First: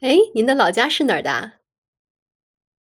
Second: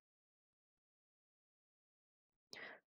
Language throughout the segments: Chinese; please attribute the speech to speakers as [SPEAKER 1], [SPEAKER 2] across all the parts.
[SPEAKER 1] 哎，您的老家是哪儿的啊？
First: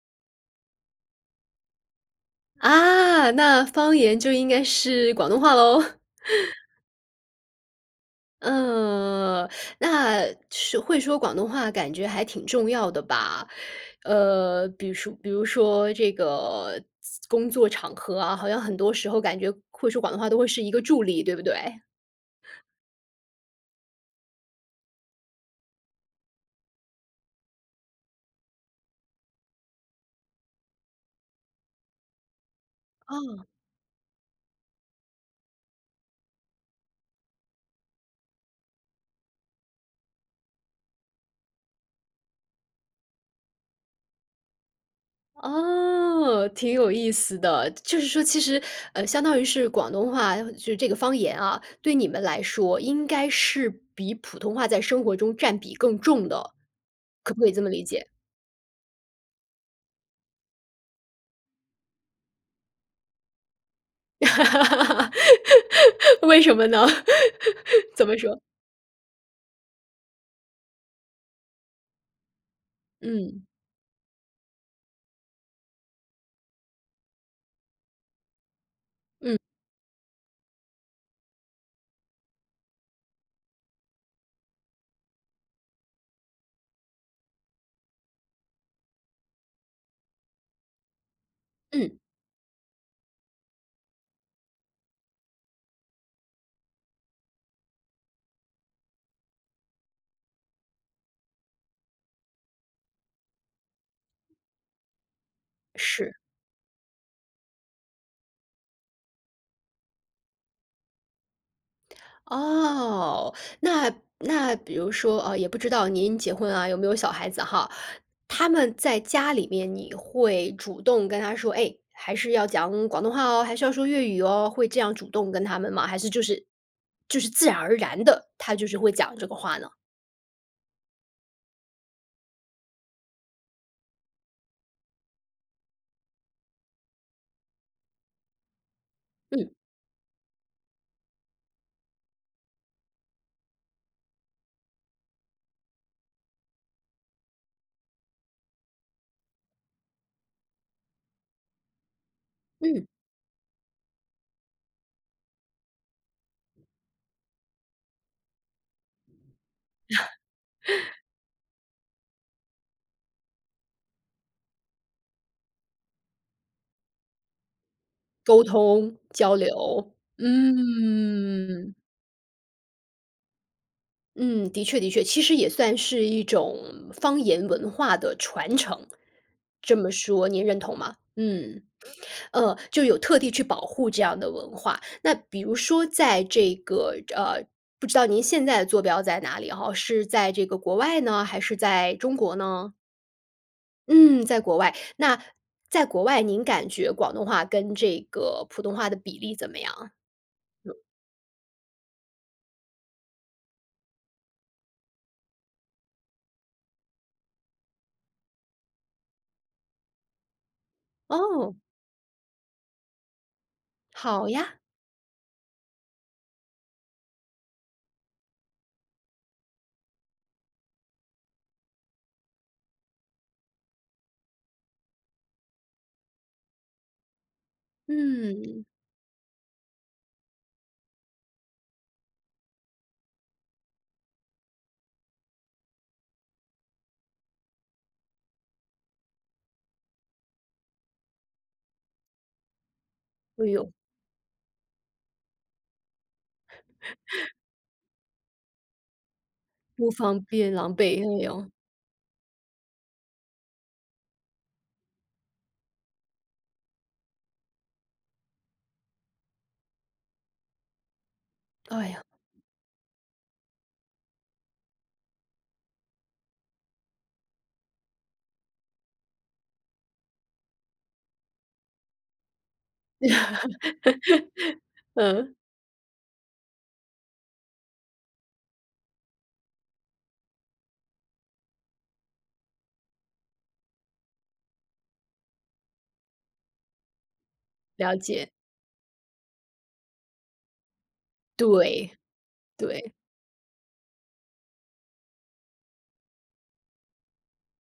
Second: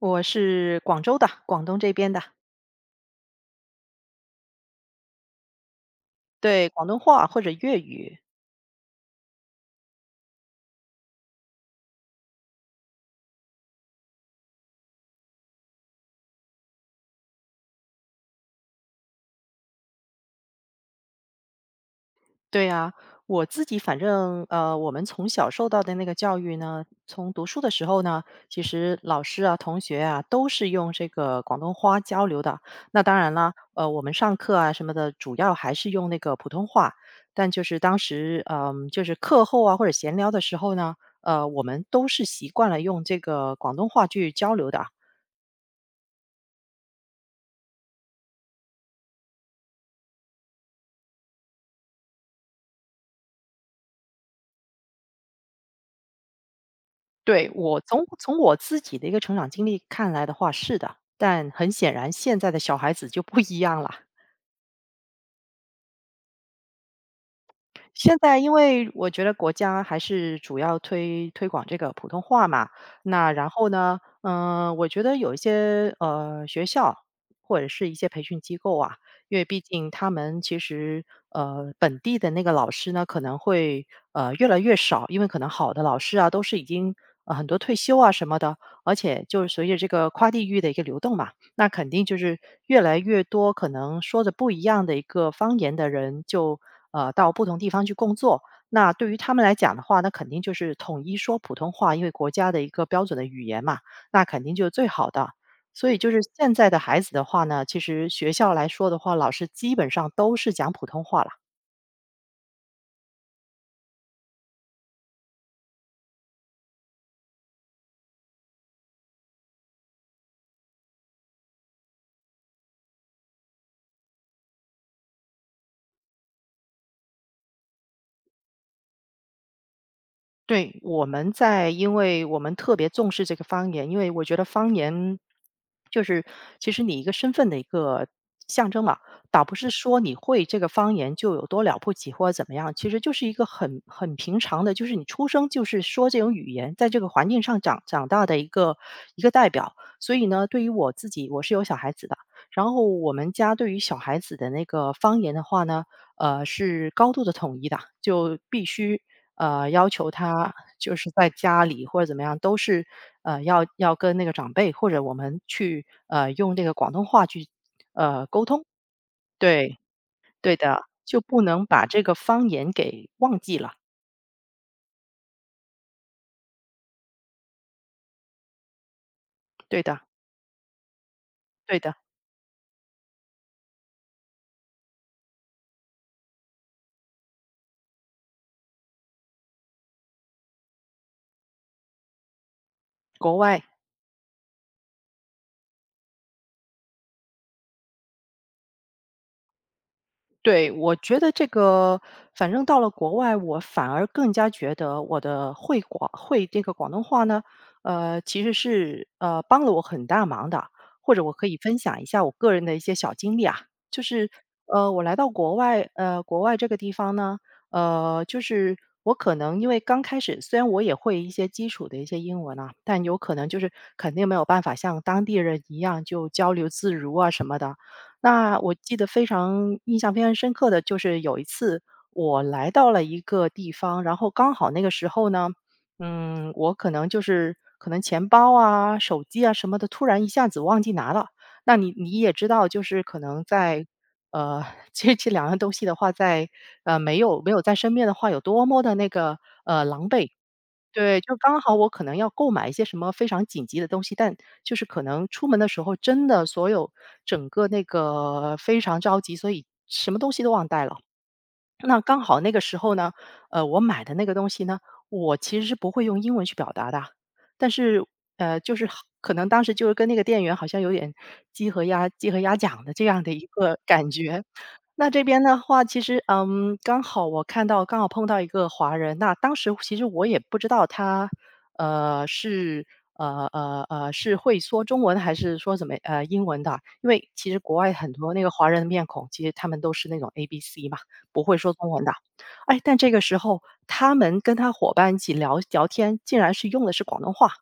[SPEAKER 2] 我是广州的，广东这边的，
[SPEAKER 1] 啊，那方言就应该是广东话喽。
[SPEAKER 2] 对，广东话或者粤语。
[SPEAKER 1] 嗯，那是会说广东话，感觉还挺重要的吧？比如说，这个工作场合啊，好像很多时候感觉会说广东话都会是一个助力，对不对？
[SPEAKER 2] 对啊，我自己反正我们从小受到的那个教育呢，从读书的时候呢，其实老师啊、同学啊都是用这个广东话交流的。那当然
[SPEAKER 1] 哦。
[SPEAKER 2] 了，我们上课啊什么的，主要还是用那个普通话。但就是当时，就是课后啊或者闲聊的时候呢，我们都是习惯了用这个广东话去交流的。
[SPEAKER 1] 哦，挺有意思的。就是说其实，相当于是广东话，就是这个方言啊，对你们来说应该是比普通话在生活中占比更重的，可不可
[SPEAKER 2] 对，
[SPEAKER 1] 以这么
[SPEAKER 2] 我
[SPEAKER 1] 理
[SPEAKER 2] 从
[SPEAKER 1] 解？
[SPEAKER 2] 从我自己的一个成长经历看来的话，是的，但很显然现在的小孩子就不一样了。
[SPEAKER 1] 为什么呢？怎
[SPEAKER 2] 现
[SPEAKER 1] 么
[SPEAKER 2] 在
[SPEAKER 1] 说？
[SPEAKER 2] 因为我觉得国家还是主要推广这个普通话嘛，那
[SPEAKER 1] 嗯，
[SPEAKER 2] 然后呢，我觉得有一些学校或者是一些培训机构啊，因
[SPEAKER 1] 嗯，
[SPEAKER 2] 为毕竟他们其实本地的那个老师呢可能会越来越少，因为可能好的老师啊都是已经很多退休啊什么的，而且就是随着这个跨地域的一个流动嘛，那肯
[SPEAKER 1] 嗯，
[SPEAKER 2] 定就是越来越多可能说着不一样的一个方言的人就，到不同地方去工作。那对于他们来讲的话，那肯定就是统一说普通话，因为国家的一个标准的语言嘛，那肯定就是最好的。所以就
[SPEAKER 1] 是。
[SPEAKER 2] 是现在的孩子的话呢，其实学校来说的话，老师基本上都是讲普通话了。
[SPEAKER 1] 哦，那比如说，也不知道您结婚啊，有没有小孩子哈，他们在家里面，你会主动跟他说，哎，还是要讲广东话哦，还是要说粤语哦，会这样主动跟他们吗？还是就是自然而然的，他就是会讲这个话呢？
[SPEAKER 2] 对，我们在因为我们特别重视这个方言，因为我觉得方言就是其实你一个身份的一个象征嘛，倒
[SPEAKER 1] 嗯
[SPEAKER 2] 不是说你会这个方言就有多了不起或者怎么样，其实就是一个很平常的，就是你出生就是说这种语言，在这个环境上长大的一个一个代表。所以呢，对于我自己，我是有小孩子的，然后
[SPEAKER 1] 嗯，
[SPEAKER 2] 我们家对于小孩子的那个方言的话呢，是高度的统一的，就必须。要求他就是在家里或者怎么样，都是要跟那个长辈或者我们去用这个广东话去
[SPEAKER 1] 沟通交
[SPEAKER 2] 对，
[SPEAKER 1] 流，
[SPEAKER 2] 对的，就不能
[SPEAKER 1] 嗯。
[SPEAKER 2] 把这个方言给忘记了。
[SPEAKER 1] 嗯，的确的确，其实也算是一种方言文化的传承。这
[SPEAKER 2] 对
[SPEAKER 1] 么
[SPEAKER 2] 的，
[SPEAKER 1] 说您认同吗？嗯，
[SPEAKER 2] 对的，
[SPEAKER 1] 就有特地去保护这样的文化。那比如说在这个不知道您现在的坐标在哪里哈？是在这个国外呢，还是在中国呢？
[SPEAKER 2] 国外
[SPEAKER 1] 嗯，在国外。那在国外，您感觉广东话跟这个普通话的比例怎么样？
[SPEAKER 2] 对，我觉得这个，反正到了国外，我反而更加觉得我的会这个广东话呢，其实是帮了我很大忙的，或者我可
[SPEAKER 1] 哦，
[SPEAKER 2] 以分享一下我个人的一些小经历啊，就
[SPEAKER 1] 好
[SPEAKER 2] 是
[SPEAKER 1] 呀，
[SPEAKER 2] 我来到国外，国外这个地方呢，就是我可能因为刚开始，虽然我也会一些基础的一些英文啊，但有可能就是肯定没有办法像当地人一样就交流自如啊什么的。那
[SPEAKER 1] 嗯，
[SPEAKER 2] 我记得非常印象非常深刻的就是有一次我来到了一个地方，然后刚好那个时候呢，嗯，我可能就是可能钱包啊、手机啊什么的，突然一下子忘记拿了。那你也知道，就是可能
[SPEAKER 1] 哎呦，
[SPEAKER 2] 在呃 这两样东西的话在，没有在身边的话，有多么的那个
[SPEAKER 1] 不
[SPEAKER 2] 狼
[SPEAKER 1] 方
[SPEAKER 2] 狈。
[SPEAKER 1] 便，狼狈，
[SPEAKER 2] 对，
[SPEAKER 1] 哎
[SPEAKER 2] 就
[SPEAKER 1] 呦。
[SPEAKER 2] 刚好我可能要购买一些什么非常紧急的东西，但就是可能出门的时候真的所有整个那个非常着急，所以什么东西都忘带了。
[SPEAKER 1] 哎
[SPEAKER 2] 那
[SPEAKER 1] 呀，
[SPEAKER 2] 刚好那个时候呢，我买的那个东西呢，我其实是不会用英文去表达的，但是就是好可能当时就是跟那个店员好像有点鸡和鸭讲的这样的一个感觉，那这
[SPEAKER 1] 嗯，
[SPEAKER 2] 边的话，其实，嗯，刚好我看到刚好碰到一个华人，那当时其实我也不知道他，是，是会说中文还是说什么，英文的。因为其实国外
[SPEAKER 1] 了
[SPEAKER 2] 很
[SPEAKER 1] 解，
[SPEAKER 2] 多那个华人的面孔，其实他们都是那种 ABC 嘛，不会说中
[SPEAKER 1] 对，
[SPEAKER 2] 文的。哎，
[SPEAKER 1] 对，
[SPEAKER 2] 但这个时候他们跟他伙伴一起聊聊天，竟然是用的是广东话。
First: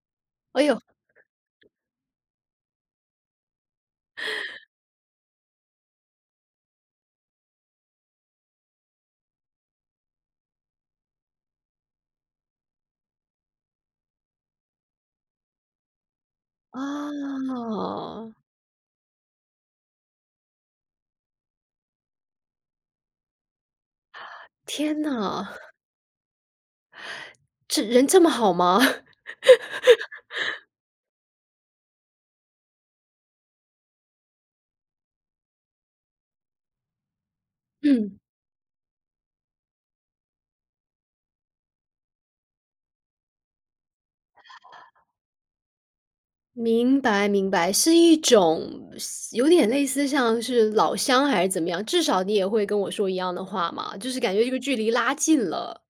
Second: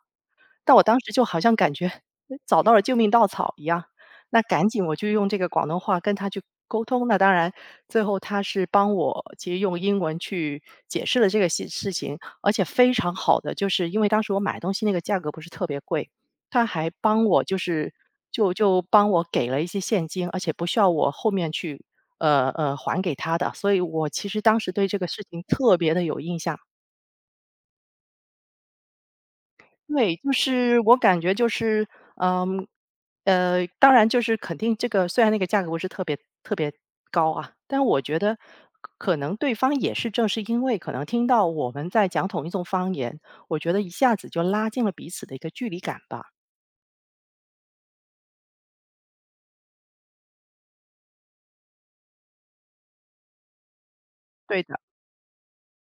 [SPEAKER 1] 哎
[SPEAKER 2] 但
[SPEAKER 1] 呦，
[SPEAKER 2] 我当时就好像感觉找到了救命稻草一样，那赶紧我就用这个广东话跟他去沟通。那当然，最后他是帮我其实用英文去解释了这个事情，而且非常好的，就是因为当时我买东西那个价格不是特别贵，他还帮我
[SPEAKER 1] 啊，
[SPEAKER 2] 就是就帮我给了一些现金，而且不需要我后面去还给他的，所以我其实当时对这
[SPEAKER 1] 天
[SPEAKER 2] 个事情
[SPEAKER 1] 呐，
[SPEAKER 2] 特别的有印象。
[SPEAKER 1] 这人这么好吗？
[SPEAKER 2] 对，就是我感觉就是，嗯，当然就是肯定这个虽然那个价格不是特别高啊，但我觉
[SPEAKER 1] 嗯，
[SPEAKER 2] 得可能对方也是正是因为可能听到我们在讲同一种方言，我觉得一下子就拉近了彼此的一个距离感吧。
[SPEAKER 1] 明白明白，是一种有点类似像是老乡还是怎么样，至少你也会跟我说一样的话嘛，就是感觉这个
[SPEAKER 2] 对
[SPEAKER 1] 距
[SPEAKER 2] 的，
[SPEAKER 1] 离拉近了。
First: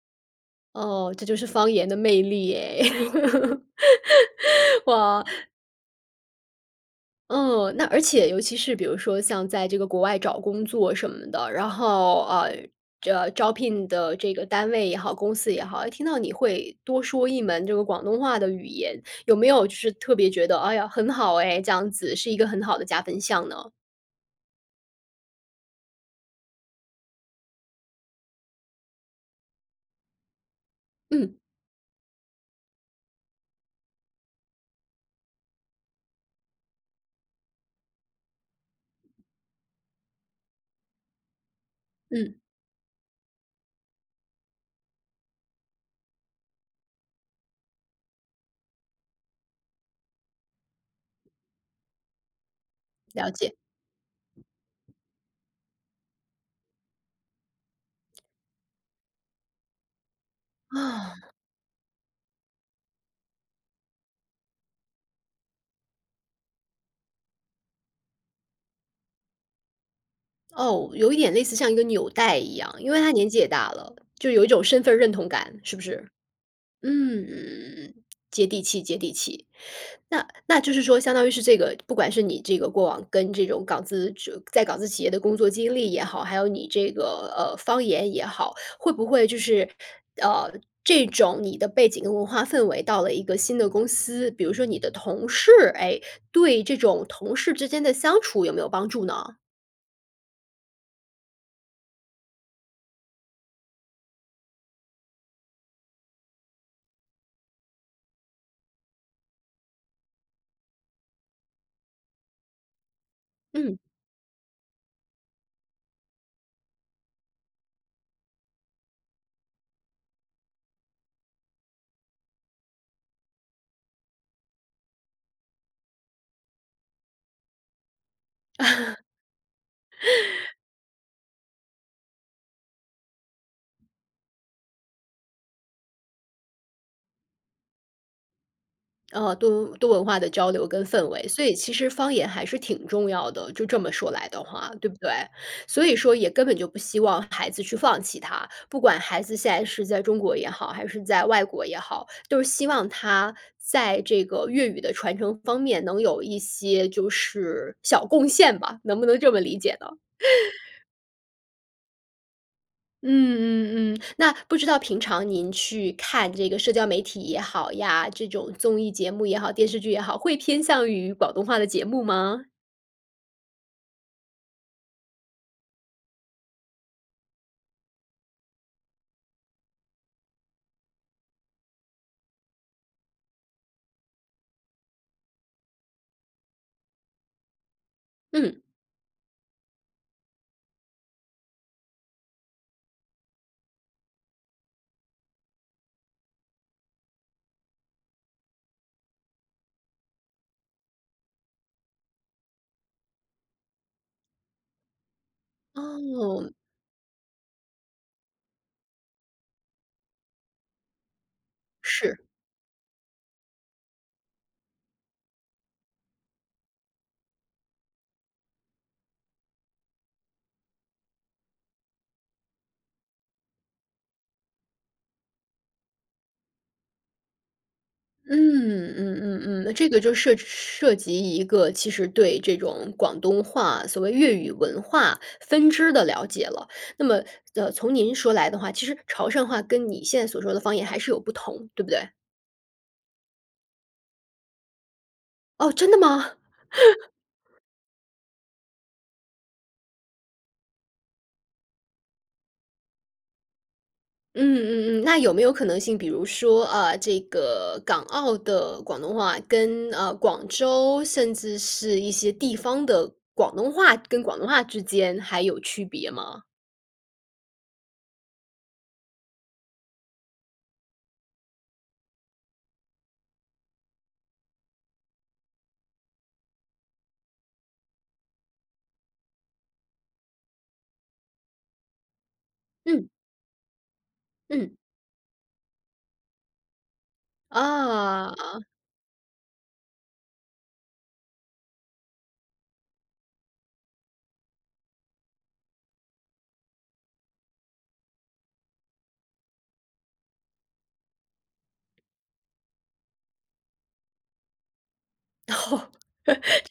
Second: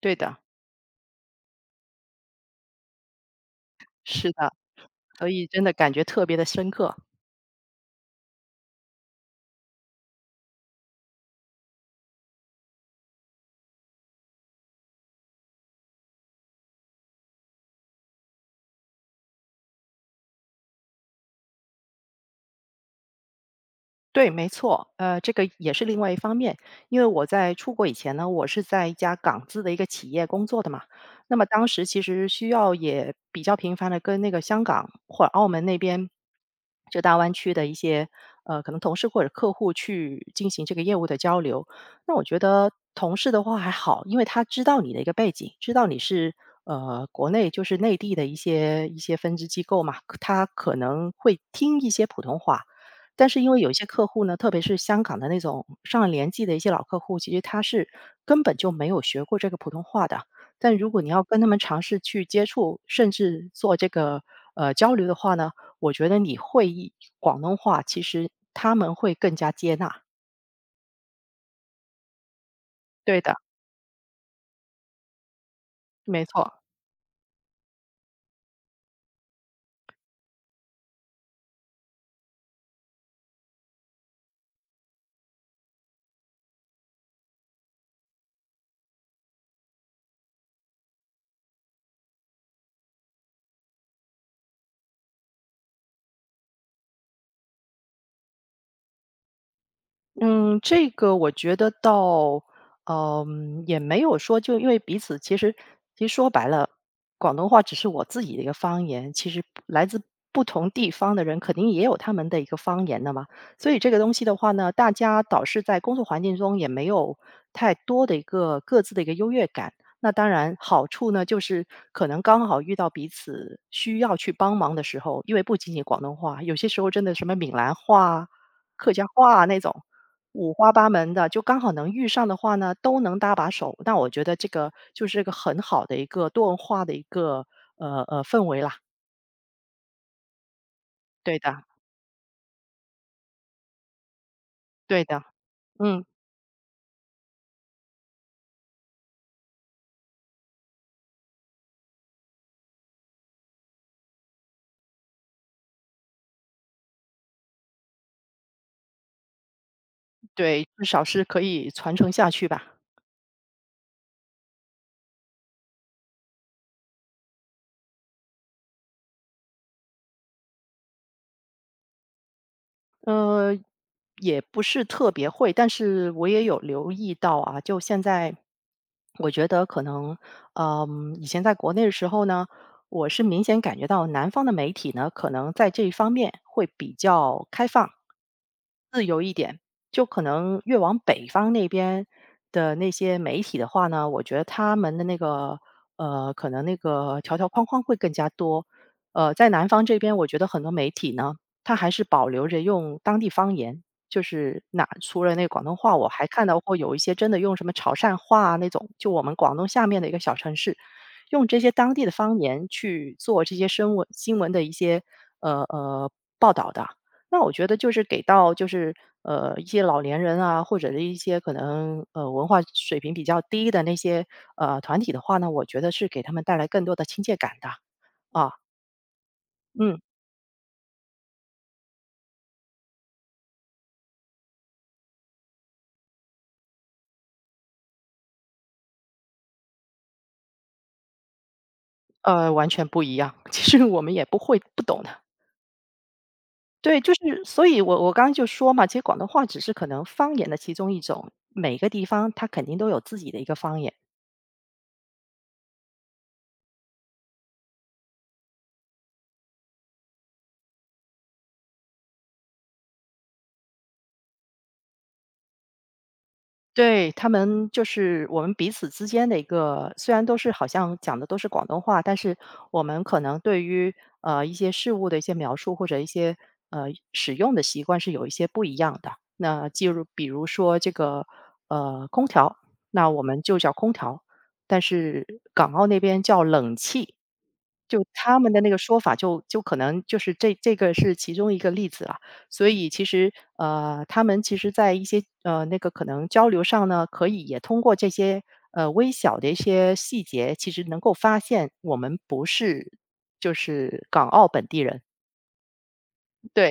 [SPEAKER 2] 对的，
[SPEAKER 1] 哦，这就是方言的魅力哎，
[SPEAKER 2] 是的，
[SPEAKER 1] 哇，
[SPEAKER 2] 所以真的感觉特别的深刻。
[SPEAKER 1] 嗯，那而且尤其是比如说像在这个国外找工作什么的，然后，这招聘的这个单位也好，公司也好，哎听到你会多说一门这个广东话的语言，有没有就是特别觉得，哎呀，很好哎，这样子是一个很好的加分项呢？
[SPEAKER 2] 对，没错，这个也是另外一方面。因为我在出国以前呢，我是在一家港资的一个企业工作的嘛，那
[SPEAKER 1] 嗯，
[SPEAKER 2] 么当时其实需要也比较频繁的跟那个香港或者澳门那边，就大湾区的一些，可能同事或者客户去进行这个业务的交流。那我
[SPEAKER 1] 嗯，
[SPEAKER 2] 觉得同事的话还好，因为他知道你的一个背景，知道你是，国内就是内地的一些分支机构嘛，他可能会听一些普通话。但
[SPEAKER 1] 了
[SPEAKER 2] 是因
[SPEAKER 1] 解。
[SPEAKER 2] 为有一些客户呢，特别是香港的那种上了年纪的一些老客户，其实他是根本就没有学过这个普通话的。但如果你
[SPEAKER 1] 啊，
[SPEAKER 2] 要跟他们尝试去接触，甚至做这个交流的话呢，我觉得你广东话，其实他们会更加接纳。
[SPEAKER 1] 哦，有一点类似像一个纽带一样，因为他
[SPEAKER 2] 对
[SPEAKER 1] 年
[SPEAKER 2] 的，
[SPEAKER 1] 纪也大了，就有一种身份认同感，是不是？
[SPEAKER 2] 没错。
[SPEAKER 1] 嗯，接地气，接地气。那就是说，相当于是这个，不管是你这个过往跟这种港资就在港资企业的工作经历也好，还有你这个方言也好，会不会就是呃这种你的背景跟文化氛围到了一个新的公司，比如说你的同事，哎，对这种同事之间的相处有没有帮助呢？
[SPEAKER 2] 嗯，这个我觉得倒，嗯，也没有说就因为彼此其实说白了，广东话只是我自己的一个方言，其实来自不同地方的人肯定也有他们的一个方言的嘛。所以
[SPEAKER 1] 嗯。
[SPEAKER 2] 这个东西的话呢，大家倒是在工作环境中也没有太多的一个各自的一个优越感。那当然，好处呢，就是可能刚好遇到彼此需要去帮忙的时候，因为不仅仅广东话，有些时候真的什么闽南话啊客家话啊那种，五花八门的，就刚好能遇上的话呢，都能搭把手。那我觉得这个就是一个很好的一个多文化的一个氛围啦。
[SPEAKER 1] 多文化的交流跟氛围，
[SPEAKER 2] 对
[SPEAKER 1] 所以
[SPEAKER 2] 的，
[SPEAKER 1] 其实方言还是挺重要的，就这么说来的话，对不
[SPEAKER 2] 对
[SPEAKER 1] 对？
[SPEAKER 2] 的，
[SPEAKER 1] 所以
[SPEAKER 2] 嗯，
[SPEAKER 1] 说也根本就不希望孩子去放弃它，不管孩子现在是在中国也好，还是在外国也好，都是希望他在这个粤语的传承方面能有一些就是小贡献吧，能不能这么理解呢？
[SPEAKER 2] 对，至少是可以传承下去吧。
[SPEAKER 1] 嗯嗯嗯，那不知道平常您去看这个社交媒体也好呀，这种综艺节目也好，电视剧也好，会偏向于广东话的节目吗？
[SPEAKER 2] 呃，也不是特别会，但是我也有留意到啊，就现在，我觉得可能，嗯，以前在国内的时候呢，我是明显感觉到南方的媒体呢，可能在这一方面会比较开放，
[SPEAKER 1] 嗯，
[SPEAKER 2] 自由一点，就可能越往北方那边的那些媒体的话呢，我觉得他们的那个可能那个条条框框会更加多。在南方这边，我觉得很多媒体呢，它还是保留着用当地方言，就是哪除了那广东话，我还看
[SPEAKER 1] 哦，
[SPEAKER 2] 到过有一些真的用什么潮汕话啊那种，就我们广东下面的一个小城市，用这些当地的
[SPEAKER 1] 是，
[SPEAKER 2] 方言去做这些新闻的一些呃呃报道的。那我觉得就是给到就是一些老年人啊，或者是一些可能文化水平比较低的那些团体的话呢，我觉得是给他们带来更多的亲切感的啊。
[SPEAKER 1] 嗯嗯嗯嗯，那这
[SPEAKER 2] 嗯，
[SPEAKER 1] 个就涉及一个其实对这种广东话所谓粤语文化分支的了解了。那么，从您说来的话，其实潮汕话跟你现在所说的方言还是有不同，对不对？
[SPEAKER 2] 完全不一样。其实我们也不会不懂的，
[SPEAKER 1] 哦，真的吗？
[SPEAKER 2] 对，就是所以我刚刚就说嘛，其实广东话只是可能方言的其中一种，每个地方它肯定都有自己的一个方言。
[SPEAKER 1] 嗯嗯嗯，那有没有可能性，比如说，啊，这个港澳的广东话跟广州，甚至是一些地方的广东话跟广东话之间还有区别吗？
[SPEAKER 2] 对，他们就是我们彼此之间的一个，虽然都是好像讲的都是广东话，但是我们可能对于一些事物的一些描述或者一些呃使用的习惯是有一些不一样的。那比如说这个空调，
[SPEAKER 1] 嗯
[SPEAKER 2] 那我们就叫空调，
[SPEAKER 1] 嗯。
[SPEAKER 2] 但是港澳那边叫冷气。就他们的
[SPEAKER 1] 啊。
[SPEAKER 2] 那个说法就可能就是这个是其中一个例子啊。所以其实，他们其实在一些，那个可能交流上呢，可以也通过这些，微小的一些细节，其实能够发现我们不是就是港澳本地人。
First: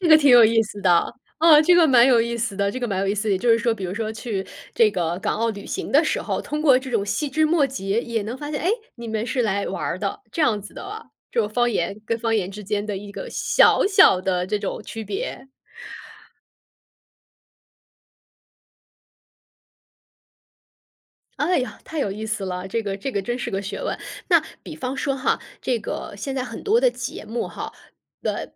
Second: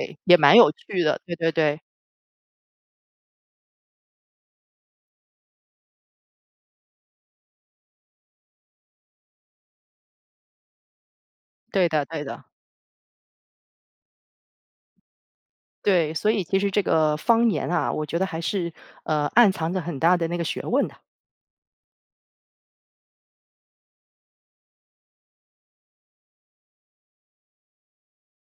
[SPEAKER 1] 这个挺
[SPEAKER 2] 也
[SPEAKER 1] 有
[SPEAKER 2] 蛮
[SPEAKER 1] 意
[SPEAKER 2] 有
[SPEAKER 1] 思
[SPEAKER 2] 趣
[SPEAKER 1] 的，
[SPEAKER 2] 的，对对
[SPEAKER 1] 哦，这
[SPEAKER 2] 对，
[SPEAKER 1] 个蛮有意思的，这个蛮有意思的。也就是说，比如说去这个港澳旅行的时候，通过这种细枝末节也能发现，哎，你们是来玩儿的，这样子的啊，这种方
[SPEAKER 2] 对
[SPEAKER 1] 言
[SPEAKER 2] 的
[SPEAKER 1] 跟
[SPEAKER 2] 对
[SPEAKER 1] 方
[SPEAKER 2] 的。
[SPEAKER 1] 言之间的一个小小的这种区别。
[SPEAKER 2] 对，所以其实这个方言啊，我觉得还是，暗藏着很大的那个学问的。
[SPEAKER 1] 哎呀，太有意思了，这个真是个学问。那比方说哈，这个现在很多的节目哈，呃，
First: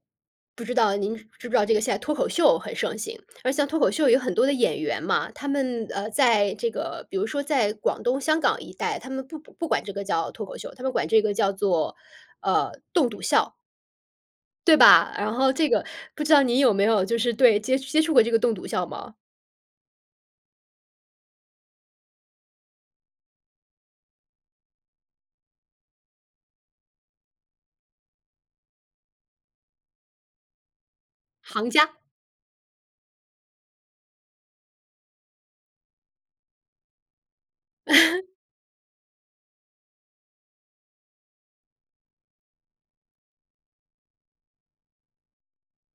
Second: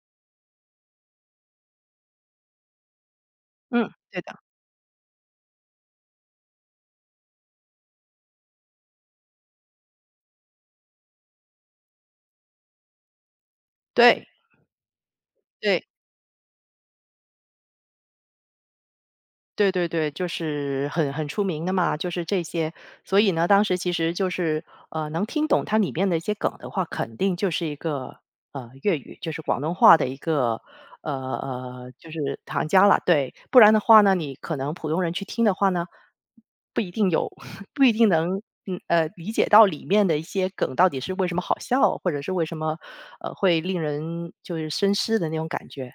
[SPEAKER 1] 不知道您知不知道这个现在脱口秀很盛行，而像脱
[SPEAKER 2] 嗯，
[SPEAKER 1] 口秀有
[SPEAKER 2] 对
[SPEAKER 1] 很
[SPEAKER 2] 的，
[SPEAKER 1] 多的演员嘛，他们在这个比如说在广东、香港一带，他们不管这个叫脱口秀，他们管这个叫做洞笃笑，
[SPEAKER 2] 对，
[SPEAKER 1] 对吧？然后这个
[SPEAKER 2] 对。
[SPEAKER 1] 不知道您有没有就是接触过这个洞笃笑吗？
[SPEAKER 2] 对对对，就是很出名的嘛，就是这些。所以呢，当时其实就是，能听懂它里面的一些梗的话，肯定就是一个，粤语，就是广东话的一个，
[SPEAKER 1] 行家。
[SPEAKER 2] 就是行家了，对。不然的话呢，你可能普通人去听的话呢，不一定有 不一定能，理解到里面的一些梗到底是为什么好笑，或者是为什么，会令人就是深思的那种感觉。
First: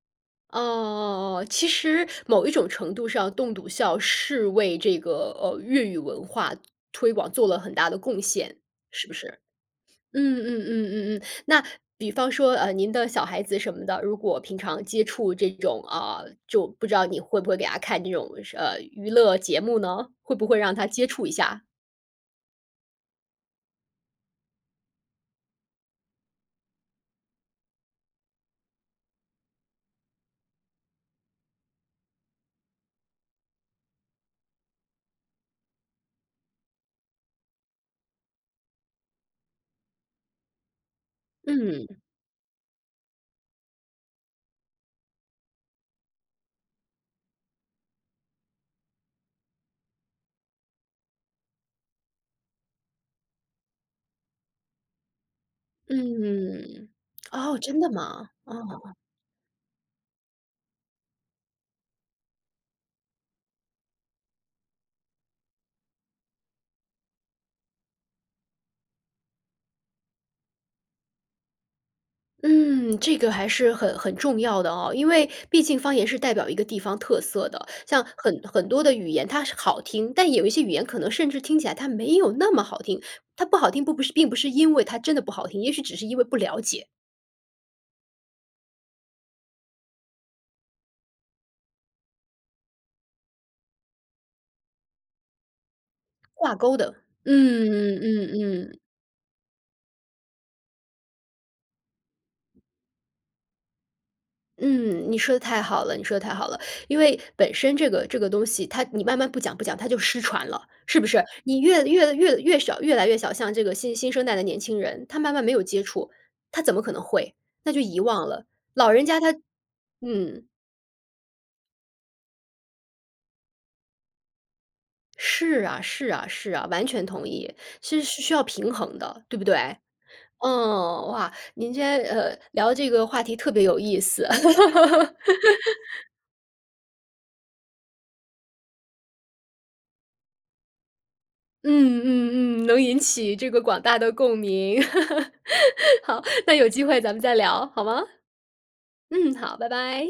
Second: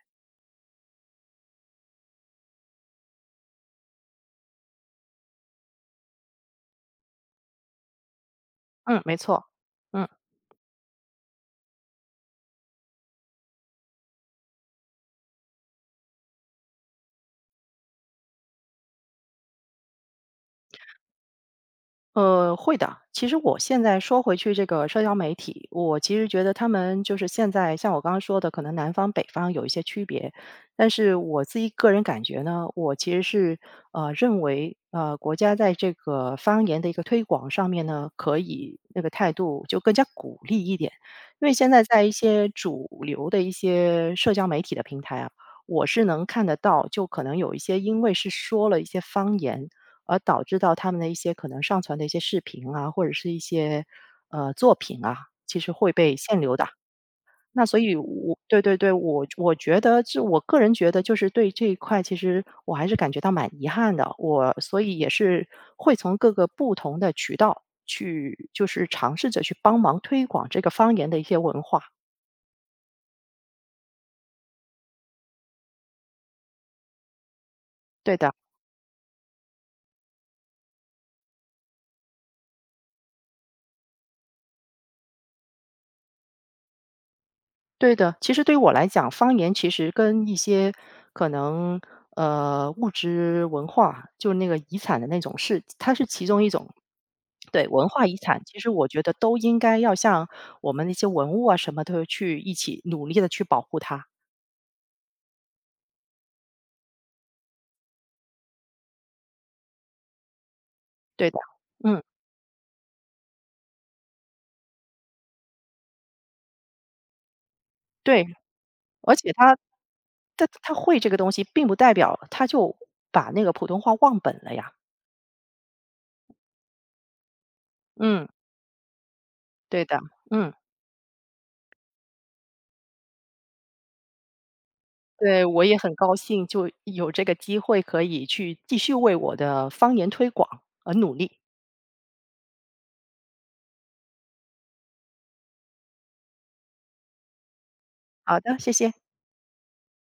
[SPEAKER 1] 哦，其实某一种程度上，冻笃笑是为这个粤语文化推广做了很大的贡献，
[SPEAKER 2] 嗯，
[SPEAKER 1] 是不
[SPEAKER 2] 没
[SPEAKER 1] 是？
[SPEAKER 2] 错，嗯。
[SPEAKER 1] 嗯嗯嗯嗯嗯。那比方说，您的小孩子什么的，如果平常接触这种啊、就不知道你会不会给他看这种娱乐节目呢？会不会让他接触一下？
[SPEAKER 2] 会的。其实我现在说回去这个社交媒体，我其实觉得他们就是现在像我刚刚说的，可能南方北方有一些区别，但是我自己个人感觉呢，我其实是认为国家在这个方言的一个推广上面呢，可以那个态度就更加鼓励一点，因为现在
[SPEAKER 1] 嗯
[SPEAKER 2] 在一些主流的一些社交媒体的平台啊。我是能看得到，就可能有一些因为是说了一些方言，而导致到他们的一些可能上传的一些视频啊，或者是一些作品啊，其实会被限流的。
[SPEAKER 1] 嗯，哦，
[SPEAKER 2] 那所
[SPEAKER 1] 真的
[SPEAKER 2] 以
[SPEAKER 1] 吗？
[SPEAKER 2] 我，对对对，
[SPEAKER 1] 哦。
[SPEAKER 2] 我觉得这，我个人觉得就是对这一块，其实我还是感觉到蛮遗憾的。我所以也是会从各个不同的渠道去，就是尝试着去帮忙推广这个方言的一些文化。
[SPEAKER 1] 嗯，这个还是很重要的哦，因为毕竟方言是代表一个地方特色的，像
[SPEAKER 2] 对的。
[SPEAKER 1] 很多的语言它是好听，但有一些语言可能甚至听起来它没有那么好听，它不好听不是并不是因为它真的不好听，也许只是因为不了解
[SPEAKER 2] 对的，其实对于我来讲，方言其实跟一些可能物质文化，就是那个遗产的那种是，它是其中一
[SPEAKER 1] 挂
[SPEAKER 2] 种。
[SPEAKER 1] 钩的。
[SPEAKER 2] 对，
[SPEAKER 1] 嗯
[SPEAKER 2] 文
[SPEAKER 1] 嗯
[SPEAKER 2] 化遗
[SPEAKER 1] 嗯
[SPEAKER 2] 产，其实
[SPEAKER 1] 嗯
[SPEAKER 2] 我觉得都应该要像我们那些文物啊什么的去一起努力的去保护它。
[SPEAKER 1] 嗯，你说的太好了，你说的太好了。因为本身这个东西，它你慢慢不讲不讲，它就失传了，是不是？
[SPEAKER 2] 对的，
[SPEAKER 1] 你
[SPEAKER 2] 嗯，
[SPEAKER 1] 越少越来越小，像这个新生代的年轻人，他慢慢没有接触，他怎么可能会？那就遗
[SPEAKER 2] 对，
[SPEAKER 1] 忘了。老人
[SPEAKER 2] 而
[SPEAKER 1] 家
[SPEAKER 2] 且
[SPEAKER 1] 他
[SPEAKER 2] 他
[SPEAKER 1] 嗯，
[SPEAKER 2] 他他会这个东西，并不代表他就把那个普通话忘本了呀。
[SPEAKER 1] 是啊是啊是啊，完全同意，是
[SPEAKER 2] 嗯，
[SPEAKER 1] 需要平衡的，对不对？
[SPEAKER 2] 对的，嗯。
[SPEAKER 1] 嗯，哇，您今天聊这个话题特别有意思，
[SPEAKER 2] 对，我也很高兴，就有这个机会可以去继续为我的方言推广而努力。
[SPEAKER 1] 嗯嗯嗯，能引起这个广大的共鸣。好，那有机会咱们再聊，好吗？
[SPEAKER 2] 好的，谢谢。
[SPEAKER 1] 嗯，好，拜拜。